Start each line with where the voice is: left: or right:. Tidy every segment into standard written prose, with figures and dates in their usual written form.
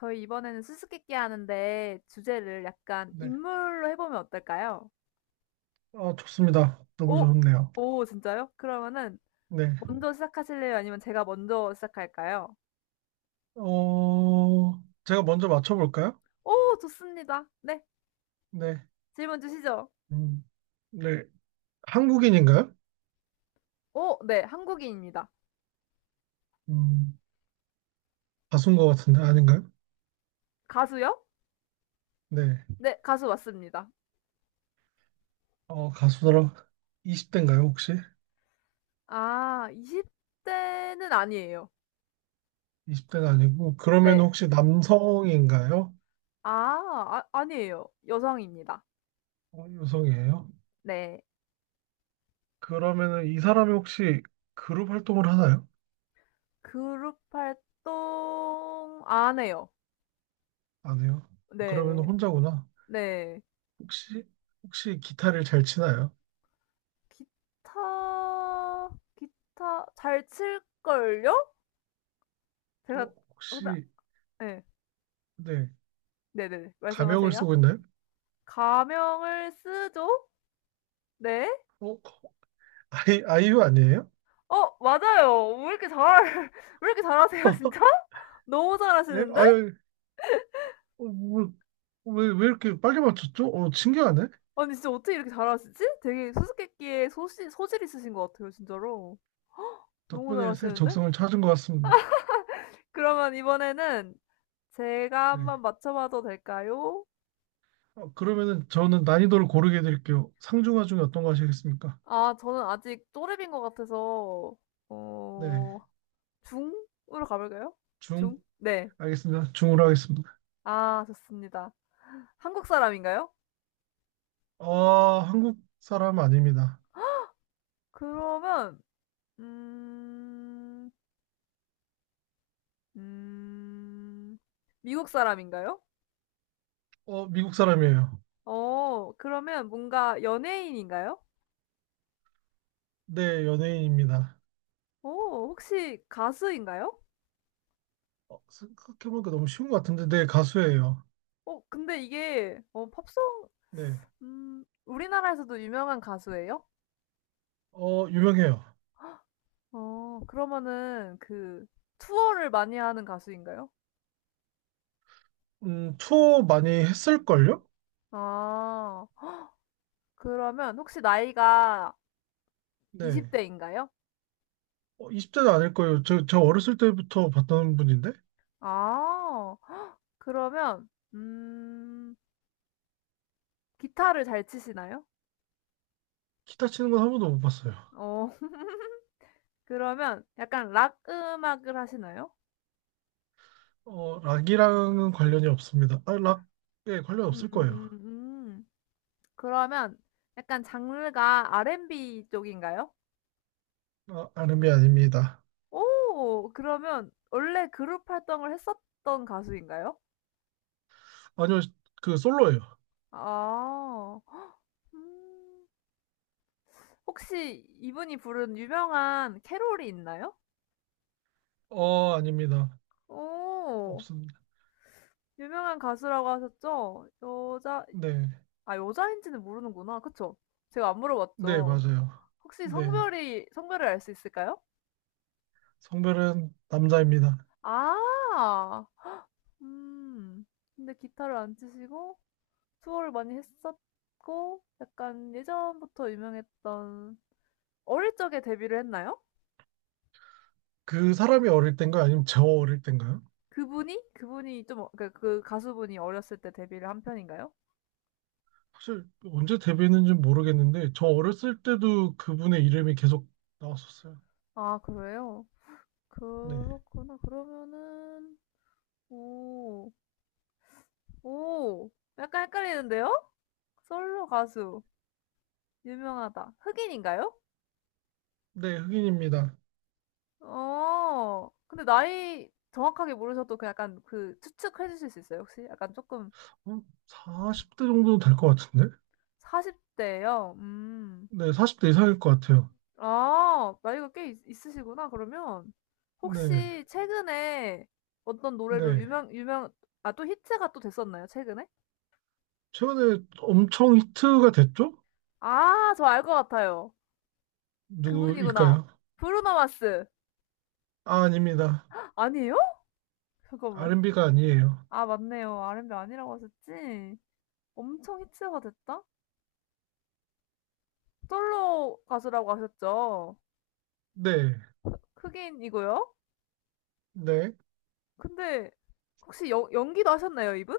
left: 저희 이번에는 수수께끼 하는데 주제를 약간
right: 네.
left: 인물로 해보면 어떨까요?
right: 아 좋습니다. 너무
left: 오,
right: 좋네요.
left: 오, 진짜요? 그러면은
right: 네.
left: 먼저 시작하실래요? 아니면 제가 먼저 시작할까요?
right: 어, 제가 먼저 맞춰볼까요?
left: 오, 좋습니다. 네,
right: 네.
left: 질문 주시죠.
right: 음, 네. 한국인인가요?
left: 오, 네, 한국인입니다.
right: 음, 가수인 것 같은데 아닌가요?
left: 가수요?
right: 네.
left: 네, 가수 맞습니다.
right: 가수더라. 20대인가요, 혹시?
left: 아, 20대는 아니에요.
right: 20대는 아니고, 그러면
left: 네. 네.
right: 혹시 남성인가요?
left: 아, 아니에요. 여성입니다.
right: 여성이에요?
left: 네.
right: 그러면은 이 사람이 혹시 그룹 활동을 하나요?
left: 그룹 활동 안 해요.
right: 안 해요. 그러면
left: 네.
right: 혼자구나.
left: 네.
right: 혹시, 혹시 기타를 잘 치나요?
left: 기타 기타 잘 칠걸요? 제가
right: 어,
left: 근데
right: 혹시,
left: 예.
right: 네.
left: 네네네.
right: 가명을
left: 말씀하세요.
right: 쓰고 있나요?
left: 가명을 쓰죠? 네.
right: 어? 아이유 아니에요?
left: 맞아요. 왜 이렇게 잘 왜 이렇게 잘하세요 진짜? 너무
right: 예?
left: 잘하시는데?
right: 아유, 뭐, 왜 이렇게 빨리 맞췄죠? 신기하네.
left: 아니 진짜 어떻게 이렇게 잘하시지? 되게 수수께끼에 소질 있으신 것 같아요 진짜로. 너무
right: 덕분에 새
left: 잘하시는데?
right: 적성을 찾은 것 같습니다.
left: 그러면 이번에는 제가
right: 네.
left: 한번 맞춰봐도 될까요?
right: 그러면은 저는 난이도를 고르게 해드릴게요. 상중하 중에 어떤 거 하시겠습니까?
left: 아, 저는 아직 또래인 것 같아서, 어,
right: 네.
left: 중으로 가볼까요?
right: 중?
left: 중? 네.
right: 알겠습니다. 중으로 하겠습니다.
left: 아, 좋습니다. 한국 사람인가요?
right: 한국 사람 아닙니다.
left: 그러면, 음, 음, 미국 사람인가요?
right: 미국 사람이에요.
left: 그러면 뭔가 연예인인가요?
right: 네, 연예인입니다.
left: 혹시 가수인가요?
right: 생각해보니까 너무 쉬운 것 같은데, 네, 가수예요.
left: 어, 근데 이게, 팝송,
right: 네.
left: 우리나라에서도 유명한 가수예요?
right: 유명해요.
left: 그러면은 그 투어를 많이 하는 가수인가요?
right: 투어 많이 했을걸요?
left: 아 그러면 혹시 나이가 20
right: 네.
left: 대인가요?
right: 20대도 아닐 거예요. 저 어렸을 때부터 봤던 분인데
left: 아 헉, 그러면 기타를 잘 치시나요?
right: 기타 치는 건 한 번도 못 봤어요.
left: 어 그러면 약간 락 음악을 하시나요?
right: 락이랑은 관련이 없습니다. 아, 락에 관련 없을 거예요.
left: 음. 그러면 약간 장르가 R&B 쪽인가요?
right: 아, 아름이 아닙니다.
left: 오 그러면 원래 그룹 활동을 했었던 가수인가요?
right: 아니요, 그 솔로예요.
left: 아. 헉, 음. 혹시 이분이 부른 유명한 캐롤이 있나요?
right: 아닙니다.
left: 오!
right: 없습니다.
left: 유명한 가수라고 하셨죠? 여자
right: 네,
left: 아 여자인지는 모르는구나. 그쵸? 제가 안
right: 네,
left: 물어봤죠.
right: 맞아요.
left: 혹시
right: 네,
left: 성별이 성별을 알 수 있을까요?
right: 성별은 남자입니다.
left: 아. 음. 근데 기타를 안 치시고 투어를 많이 했었고 약간 예전부터 유명했던 어릴 적에 데뷔를 했나요?
right: 그 사람이 어릴 땐가요? 아니면 저 어릴 땐가요?
left: 그분이? 그 가수분이 어렸을 때 데뷔를 한 편인가요?
right: 사실 언제 데뷔했는지 모르겠는데 저 어렸을 때도 그분의 이름이 계속 나왔었어요.
left: 아, 그래요?
right: 네,
left: 그렇구나. 그러면은, 오, 오, 약간 헷갈리는데요? 솔로 가수, 유명하다. 흑인인가요?
right: 네, 흑인입니다.
left: 근데 나이 정확하게 모르셔도 그 약간 그 추측해 주실 수 있어요, 혹시? 약간 조금
right: 어, 40대 정도 될 것 같은데?
left: 40대예요.
right: 네, 40대 이상일 것 같아요.
left: 아, 나이가 꽤 있으시구나. 그러면
right: 네,
left: 혹시 최근에 어떤 노래로
right: 네.
left: 유명 아, 또 히트가 또 됐었나요? 최근에?
right: 최근에 엄청 히트가 됐죠?
left: 아, 저 알 것 같아요. 그분이구나.
right: 누구일까요?
left: 브루노 마스.
right: 아, 아닙니다.
left: 아니에요? 잠깐만.
right: R&B가 아니에요.
left: 아, 맞네요. R&B 아니라고 하셨지? 엄청 히트가 됐다? 솔로 가수라고 하셨죠?
right: 네,
left: 흑인이고요.
right: 네.
left: 근데 혹시 연기도 하셨나요, 이분?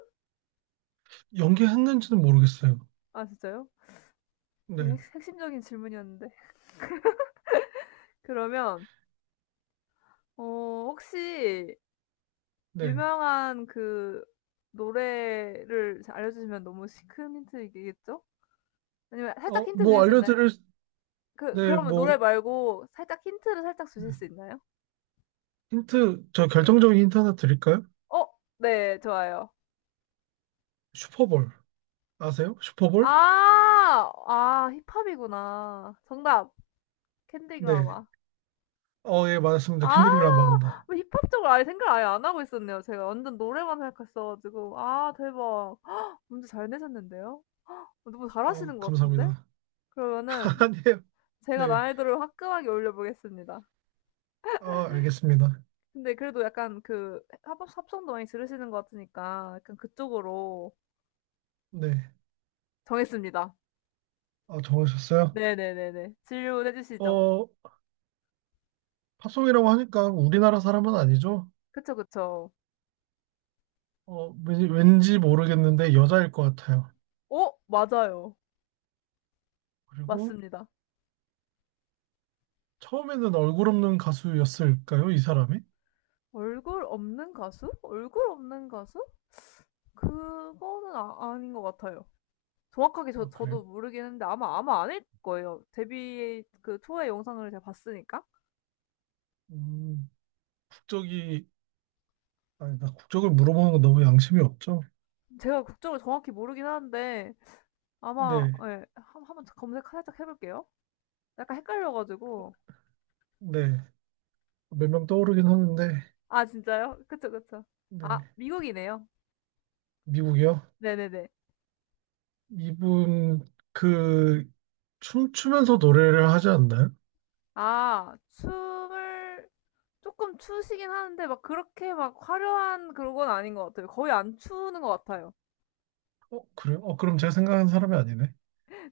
right: 연기했는지는 모르겠어요.
left: 아, 진짜요? 되게
right: 네,
left: 핵심적인 질문이었는데. 그러면 어, 혹시
right: 네.
left: 유명한 그 노래를 알려주시면 너무 시 큰 힌트이겠죠? 아니면 살짝 힌트
right: 뭐
left: 주실 수 있나요?
right: 알려드릴, 네,
left: 그러면 노래
right: 뭐,
left: 말고 살짝 힌트를 살짝 주실 수 있나요?
right: 힌트, 저
left: 예.
right: 결정적인 힌트 하나 드릴까요?
left: 어 네 좋아요.
right: 슈퍼볼. 아세요? 슈퍼볼?
left: 아. 아 힙합이구나. 정답. 캔디그라
right: 네.
left: 마
right: 예, 맞았습니다.
left: 아
right: 캔디리 라마입니다.
left: 뭐 힙합 쪽을 아예 생각을 아예 안 하고 있었네요. 제가 완전 노래만 생각했어 가지고. 아 대박. 헉, 문제 잘 내셨는데요. 너무 잘하시는 것 같은데?
right: 감사합니다.
left: 그러면은
right: 아니에요.
left: 제가
right: 네.
left: 난이도를 화끈하게 올려보겠습니다.
right: 알겠습니다.
left: 근데 그래도 약간 그합성도 많이 들으시는 것 같으니까 약간 그쪽으로
right: 네.
left: 정했습니다.
right: 아, 정하셨어요?
left: 네네네네. 질문해 주시죠.
right: 어, 팝송이라고 하니까 우리나라 사람은 아니죠?
left: 그쵸, 그쵸.
right: 왠지 모르겠는데 여자일 것 같아요.
left: 어? 맞아요.
right: 그리고
left: 맞습니다.
right: 처음에는 얼굴 없는 가수였을까요? 이 사람이?
left: 얼굴 없는 가수? 얼굴 없는 가수? 그거는 아닌 것 같아요. 정확하게
right: 아, 그래요?
left: 저도 모르긴 했는데 아마 아닐 거예요. 데뷔 그 투어의 영상을 제가 봤으니까.
right: 음, 국적이, 아니, 나 국적을 물어보는 건 너무 양심이 없죠?
left: 제가 국적을 정확히 모르긴 하는데 아마
right: 네,
left: 예. 한 한번 검색 살짝 해 볼게요. 약간 헷갈려 가지고.
right: 네. 몇 명 떠오르긴 하는데,
left: 아 진짜요? 그쵸, 그쵸. 아
right: 네.
left: 미국이네요.
right: 미국이요?
left: 네네네.
right: 이분, 그, 춤추면서 노래를 하지 않나요?
left: 아 춤을 쪼끔 추시긴 하는데 막 그렇게 막 화려한 그런 건 아닌 것 같아요. 거의 안 추는 것 같아요.
right: 그래요? 그럼 제가 생각하는 사람이 아니네.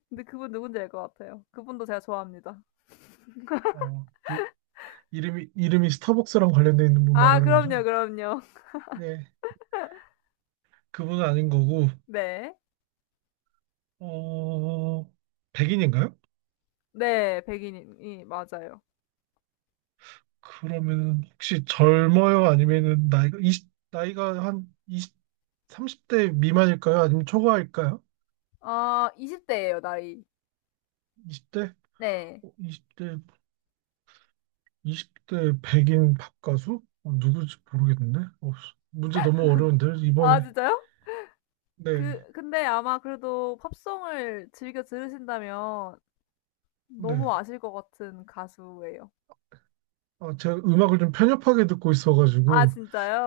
left: 근데 그분 누군지 알 것 같아요. 그분도 제가 좋아합니다.
right: 그 이름이 스타벅스랑 관련돼 있는 분
left: 아
right: 말하는
left: 그럼요,
right: 거죠?
left: 그럼요.
right: 네. 그분은 아닌 거고,
left: 네.
right: 어, 백인인가요?
left: 네 백인이 맞아요.
right: 그러면 혹시 젊어요? 아니면은 나이가, 이십 나이가 한 이십 30대 미만일까요? 아니면 초과일까요?
left: 아 20 대예요 나이.
right: 20대?
left: 네.
right: 20대, 20대 백인 팝 가수? 누구지 모르겠는데? 문제 너무 어려운데,
left: 아
right: 이번에.
left: 진짜요?
right: 네,
left: 근데 아마 그래도 팝송을 즐겨 들으신다면
right: 네.
left: 너무 아실 것 같은 가수예요.
right: 아, 제가 음악을 좀 편협하게 듣고
left: 아
right: 있어가지고,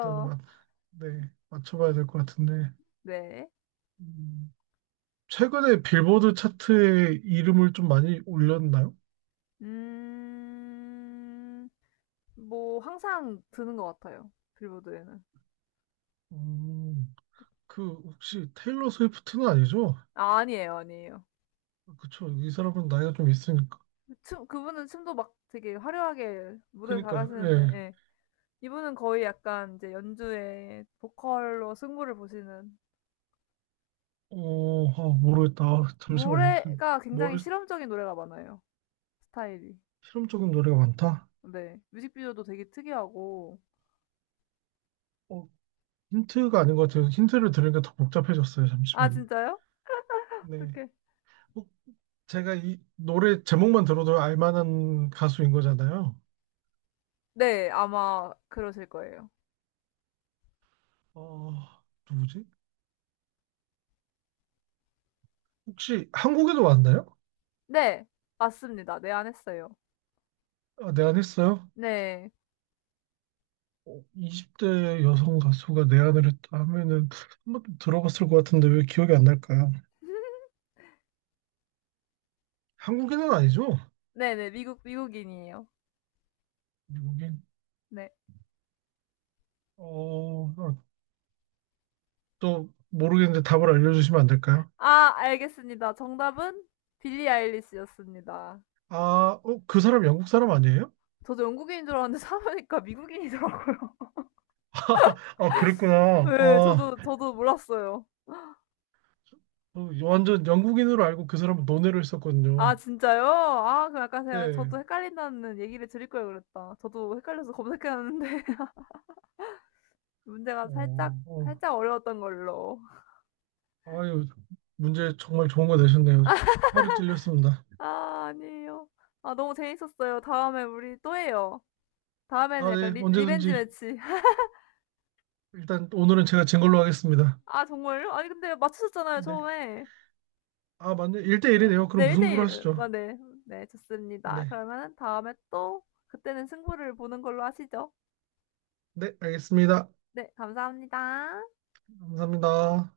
right: 일단은 맞 네, 맞춰봐야 될 것 같은데.
left: 네.
right: 음, 최근에 빌보드 차트에 이름을 좀 많이 올렸나요?
left: 음. 뭐 항상 드는 것 같아요. 빌보드에는.
right: 음, 그 혹시 테일러 스위프트는 아니죠?
left: 아 아니에요, 아니에요.
right: 그쵸. 이 사람은 나이가 좀 있으니까.
left: 춤 그분은 춤도 막 되게 화려하게 무대
right: 그니까요.
left: 잘하시는데
right: 예.
left: 예. 이분은 거의 약간 이제 연주에 보컬로 승부를 보시는
right: 아, 모르겠다. 아, 잠시만요. 지금
left: 노래가 굉장히
right: 머리
left: 실험적인 노래가 많아요, 스타일이.
right: 실험적인 노래가 많다.
left: 네. 뮤직비디오도 되게 특이하고.
right: 어, 힌트가 아닌 것 같아요. 힌트를 들으니까 더 복잡해졌어요.
left: 아,
right: 잠시만요.
left: 진짜요?
right: 네.
left: 어떡해.
right: 어, 제가 이 노래 제목만 들어도 알만한 가수인 거잖아요.
left: 네, 아마 그러실 거예요.
right: 어, 누구지? 혹시 한국에도 왔나요?
left: 네, 맞습니다. 네, 안 했어요.
right: 아, 내한했어요?
left: 네.
right: 20대 여성 가수가 내한을 했다 하면은 한번 들어봤을 것 같은데 왜 기억이 안 날까요? 한국인은 아니죠?
left: 네네, 미국인이에요.
right: 미국인?
left: 네.
right: 아, 또 모르겠는데 답을 알려주시면 안 될까요?
left: 아, 알겠습니다. 정답은 빌리 아일리시였습니다.
right: 아, 그 사람 영국 사람 아니에요?
left: 저도 영국인인 줄 알았는데 사보니까 미국인이더라고요.
right: 아, 그랬구나.
left: 네,
right: 아,
left: 저도 몰랐어요.
right: 완전 영국인으로 알고 그 사람은 논외로 했었거든요.
left: 아, 진짜요? 아, 그럼 약간 제가,
right: 네.
left: 저도 헷갈린다는 얘기를 드릴 걸 그랬다. 저도 헷갈려서 검색해놨는데, 문제가
right: 어, 어,
left: 살짝 어려웠던 걸로.
right: 아유, 문제 정말 좋은 거 내셨네요. 허를 찔렸습니다.
left: 아 아니에요. 아 너무 재밌었어요. 다음에 우리 또 해요. 다음에는
right: 아,
left: 약간
right: 네,
left: 리 리벤지
right: 언제든지
left: 매치.
right: 일단 오늘은 제가 진 걸로 하겠습니다.
left: 아 정말요? 아니 근데 맞추셨잖아요,
right: 네.
left: 처음에.
right: 아, 맞네.
left: 응.
right: 1대1이네요. 그럼
left: 네 1대
right: 무승부로
left: 1.
right: 하시죠.
left: 아 네. 네 좋습니다.
right: 네.
left: 그러면 다음에 또 그때는 승부를 보는 걸로 하시죠.
right: 네, 알겠습니다.
left: 네 감사합니다.
right: 감사합니다.